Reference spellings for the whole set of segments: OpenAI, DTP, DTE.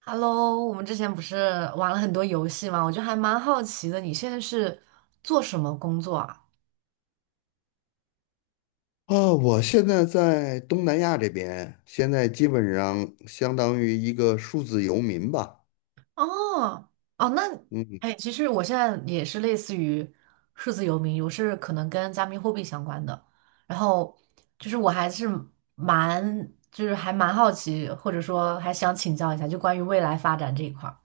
Hello，我们之前不是玩了很多游戏吗？我就还蛮好奇的，你现在是做什么工作啊？啊，我现在在东南亚这边，现在基本上相当于一个数字游民吧。哦，哦，那，嗯哎，其实我现在也是类似于数字游民，我是可能跟加密货币相关的。然后我还是蛮，就是还蛮好奇，或者说还想请教一下，就关于未来发展这一块儿。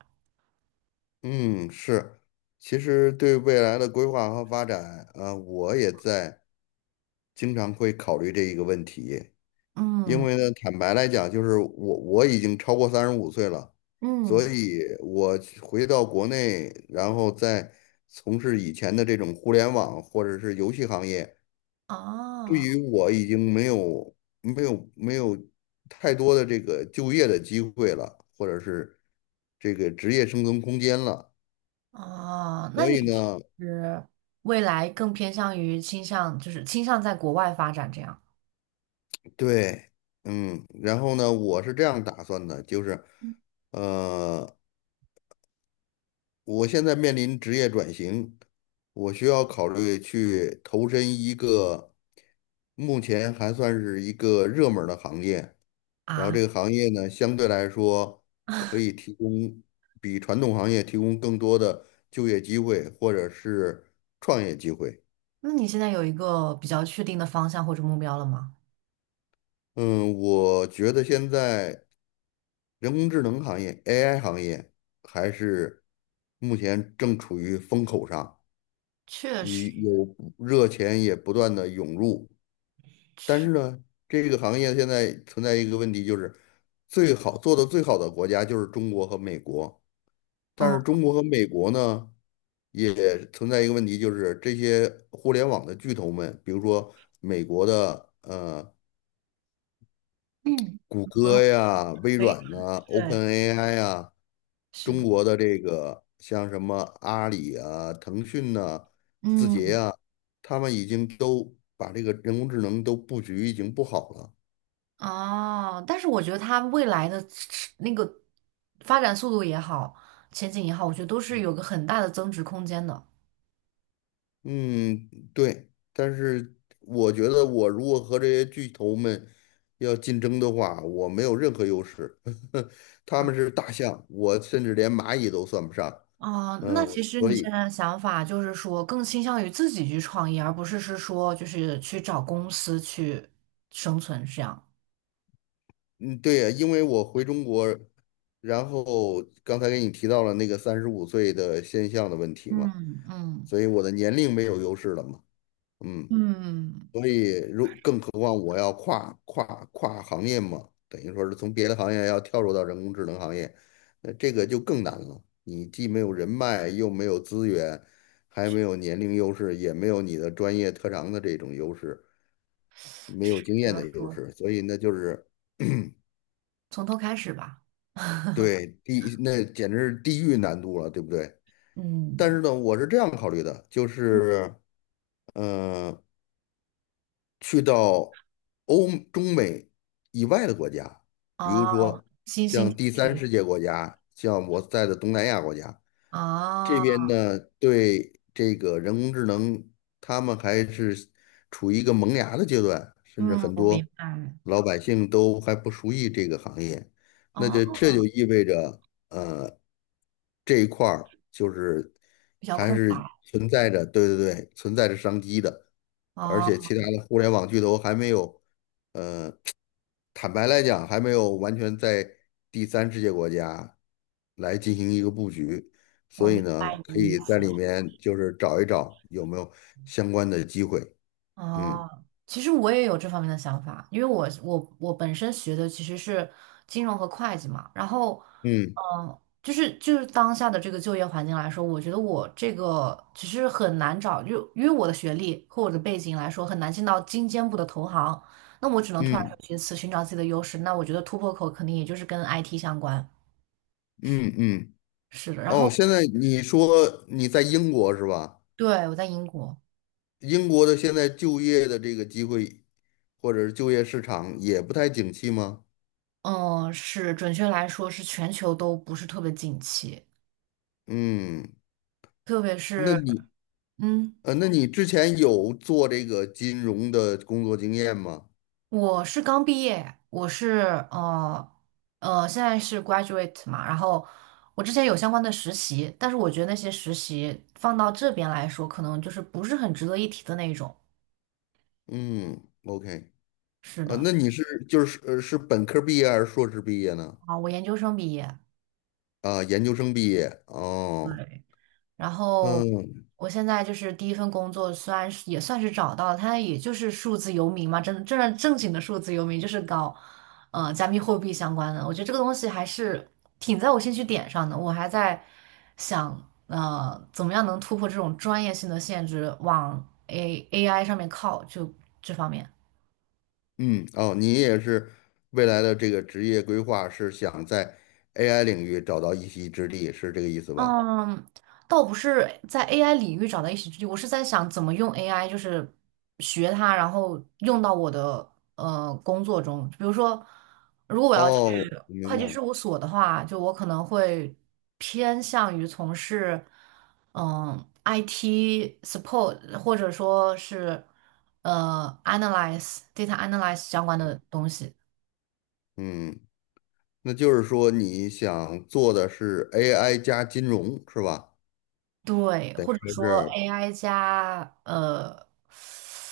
嗯，是。其实对未来的规划和发展，啊，我也在经常会考虑这一个问题。因嗯为呢，坦白来讲，就是我已经超过三十五岁了，所嗯，以我回到国内，然后再从事以前的这种互联网或者是游戏行业。对哦。于我已经没有太多的这个就业的机会了，或者是这个职业生存空间了。哦，那所你以呢，是未来更偏向于倾向，就是倾向在国外发展这样对，嗯，然后呢，我是这样打算的，就是，呃，我现在面临职业转型，我需要考虑去投身一个目前还算是一个热门儿的行业，然后啊？这个行业呢，相对来说可以提供比传统行业提供更多的就业机会或者是创业机会。那你现在有一个比较确定的方向或者目标了吗？嗯，我觉得现在人工智能行业 AI 行业还是目前正处于风口上。确实，以有热钱也不断的涌入，但确，是呢，这个行业现在存在一个问题，就是最好做的最好的国家就是中国和美国，但嗯，是中国和美国呢，也存在一个问题，就是这些互联网的巨头们，比如说美国的嗯，谷我歌懂呀、微微软软，呐、对，OpenAI 呀，是中的，国的这个像什么阿里啊、腾讯呐、字节嗯，呀，他们已经都把这个人工智能都布局已经布好了。哦，但是我觉得它未来的那个发展速度也好，前景也好，我觉得都是有个很大的增值空间的。嗯，对，但是我觉得我如果和这些巨头们要竞争的话，我没有任何优势。他啊。们是大象，我甚至连蚂蚁都算不上。哦，那嗯，其实所你现以。在的想法就是说，更倾向于自己去创业，而不是是说就是去找公司去生存这样。嗯，对呀，因为我回中国，然后刚才给你提到了那个三十五岁的现象的问题嘛，嗯嗯所以我的年龄没有优势了嘛，嗯，嗯，所以更何况我要跨行业嘛，等于说是从别的行业要跳入到人工智能行业，那这个就更难了。你既没有人脉，又没有资源，还没有年龄优势，也没有你的专业特长的这种优势，没有经这验个的优说势，所以那就是。从头开始吧。对，那简直是地狱难度了，对不对？但嗯，是呢，我是这样考虑的，就是，嗯、去到欧中美以外的国家，比如哦，说星像星第三世界国家，像我在的东南亚国家，这啊，边哦呢，对这个人工智能，他们还是处于一个萌芽的阶段，甚至嗯，很我多明白了。老百姓都还不熟悉这个行业。那哦，就这就意味着，呃，这一块儿就是比较还空是白。存在着，对对对，存在着商机的，而且哦，其他的互联网巨头还没有。坦白来讲，还没有完全在第三世界国家来进行一个布局，我所以明呢，白你可的意以在思。里面就是找一找有没有相关的机会。嗯哦，其实我也有这方面的想法，因为我本身学的其实是金融和会计嘛，然后，嗯嗯、就是当下的这个就业环境来说，我觉得我这个其实很难找，就因为我的学历和我的背景来说，很难进到精尖部的投行，那我只能突然求嗯其次，寻找自己的优势。那我觉得突破口肯定也就是跟 IT 相关，嗯嗯。是的。然后，哦，现在你说你在英国是吧？对，我在英国，英国的现在就业的这个机会，或者是就业市场也不太景气吗？嗯，是准确来说是全球都不是特别景气，嗯，特别那是。你嗯，那你之前有做这个金融的工作经验吗？我是刚毕业，我是呃现在是 graduate 嘛，然后我之前有相关的实习，但是我觉得那些实习放到这边来说，可能就是不是很值得一提的那种。嗯，OK，是的，那你是就是是本科毕业还是硕士毕业呢？啊，我研究生毕业。啊，研究生毕业哦，对。然后嗯我现在就是第一份工作，虽然是也算是找到了，它也就是数字游民嘛，真正正正经的数字游民，就是搞加密货币相关的。我觉得这个东西还是挺在我兴趣点上的，我还在想怎么样能突破这种专业性的限制，往 AI 上面靠，就这方面。嗯哦，你也是未来的这个职业规划是想在 AI 领域找到一席之地，是这个意思吧？嗯，倒不是在 AI 领域找到一席之地，我是在想怎么用 AI，就是学它，然后用到我的工作中。比如说，如果我要去哦，我明会计白了，事务所的话，就我可能会偏向于从事嗯 IT support，或者说是analyze data 相关的东西。嗯，那就是说你想做的是 AI 加金融是吧？对，还或者说 是 AI 加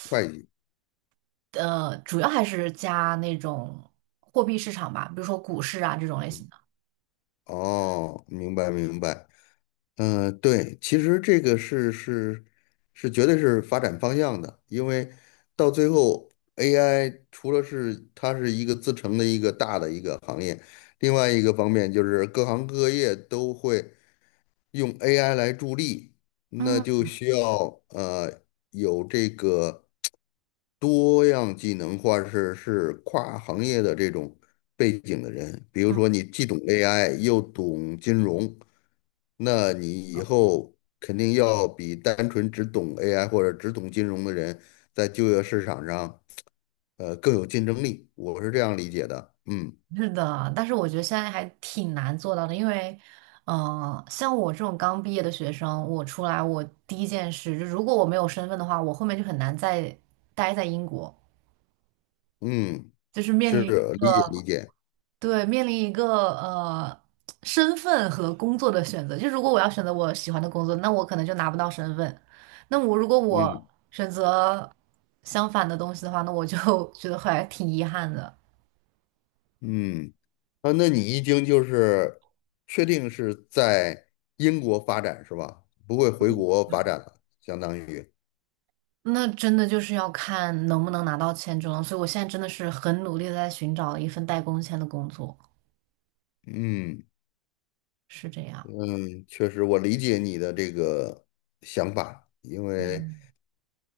会计？主要还是加那种货币市场吧，比如说股市啊这种类嗯型的。哦，明白明白。嗯，对，其实这个是绝对是发展方向的，因为到最后 AI 除了是它是一个自成的一个大的一个行业，另外一个方面就是各行各业都会用 AI 来助力，那嗯就需要有这个多样技能或者是是跨行业的这种背景的人，比如说嗯，你既懂 AI 又懂金融。那你以后肯定要比单纯只懂 AI 或者只懂金融的人，在就业市场上，更有竞争力。我是这样理解的。嗯是的，但是我觉得现在还挺难做到的，因为，嗯、像我这种刚毕业的学生，我出来我第一件事，就如果我没有身份的话，我后面就很难再待在英国，嗯，就是面临是一理解个理解。对，面临一个呃身份和工作的选择。就如果我要选择我喜欢的工作，那我可能就拿不到身份。那我如果我嗯选择相反的东西的话，那我就 觉得还挺遗憾的。嗯，啊，那你已经就是确定是在英国发展是吧？不会回国发展了，相当于。那真的就是要看能不能拿到签证了。所以我现在真的是很努力的在寻找一份带工签的工作，嗯是这样。嗯，确实，我理解你的这个想法，因为。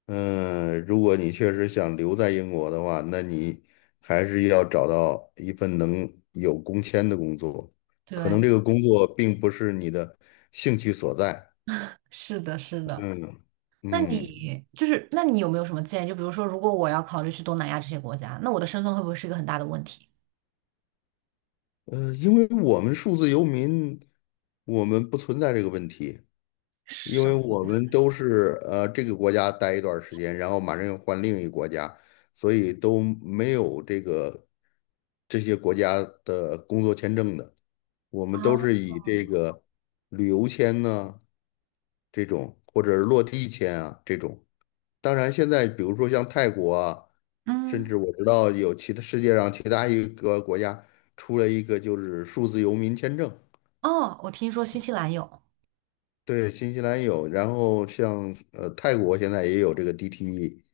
嗯，如果你确实想留在英国的话，那你还是要找到一份能有工签的工作。可能对，这个工作并不是你的兴趣所在。是的，是的。嗯嗯，那你有没有什么建议？就比如说，如果我要考虑去东南亚这些国家，那我的身份会不会是一个很大的问题？因为我们数字游民，我们不存在这个问题。因什为我们都是这个国家待一段儿时间，然后马上又换另一个国家，所以都没有这个这些国家的工作签证的。我们都啊，是以这个旅游签呢、这种，或者是落地签啊这种。当然，现在比如说像泰国啊，甚嗯，至我知道有其他世界上其他一个国家出了一个就是数字游民签证。哦，我听说新西兰有对，新西兰有，然后像泰国现在也有这个 DTE，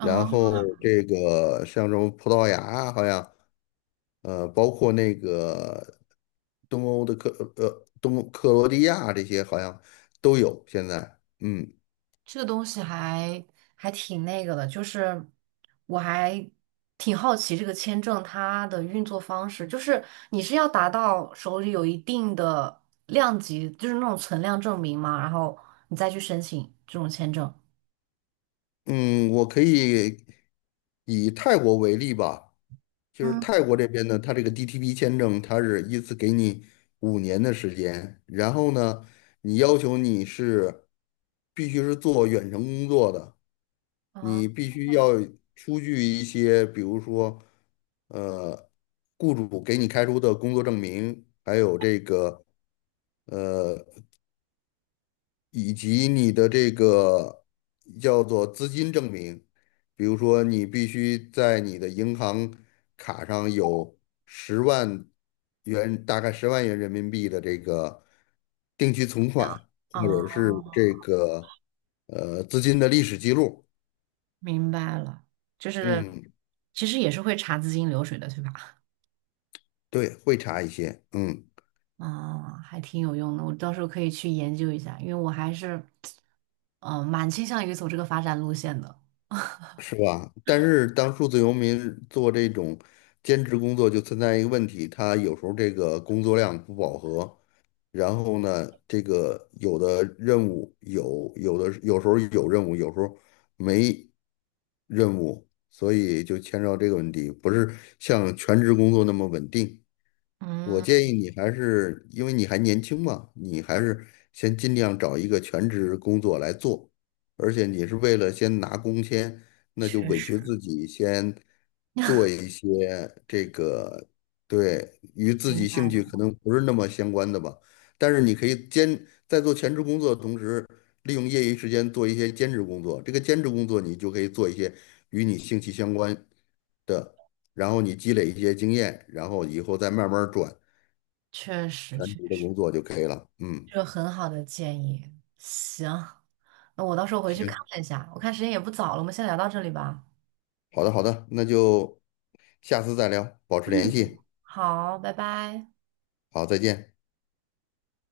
然后这个像什么葡萄牙啊好像包括那个东欧的克东欧克罗地亚这些好像都有现在，嗯这个东西还挺那个的，就是我还挺好奇这个签证它的运作方式，就是你是要达到手里有一定的量级，就是那种存量证明嘛，然后你再去申请这种签证。嗯，我可以以泰国为例吧，就是嗯，泰国这边呢，它这个 DTP 签证，它是依次给你5年的时间，然后呢，你要求你是必须是做远程工作的，啊你必须要出具一些，比如说，呃，雇主给你开出的工作证明，还有这个。以及你的这个叫做资金证明，比如说你必须在你的银行卡上有十万元，大概十万元人民币的这个定期存款，或者是哦，这个资金的历史记录。明白了，就是嗯，其实也是会查资金流水的，对吧？对，会查一些，嗯，啊，还挺有用的，我到时候可以去研究一下，因为我还是，嗯、蛮倾向于走这个发展路线的。是吧？但是当数字游民做这种兼职工作，就存在一个问题，他有时候这个工作量不饱和。然后呢，这个有的任务有，有的有时候有任务，有时候没任务，所以就牵扯到这个问题，不是像全职工作那么稳定。我嗯，建议你还是，因为你还年轻嘛，你还是先尽量找一个全职工作来做，而且你是为了先拿工签，那就确委屈实，自己先做一些这个，对，与自明己白兴的，趣可能不是那么相关的吧。但是你可以兼，在做全职工作的同时，利用业余时间做一些兼职工作。这个兼职工作你就可以做一些与你兴趣相关的。然后你积累一些经验，然后以后再慢慢儿转，确实全确职的实，工作就可以了。嗯，这个很好的建议。行，那我到时候回去看行，一下，我看时间也不早了，我们先聊到这里吧。好的好的，那就下次再聊，保持联系。好，拜拜。好，再见。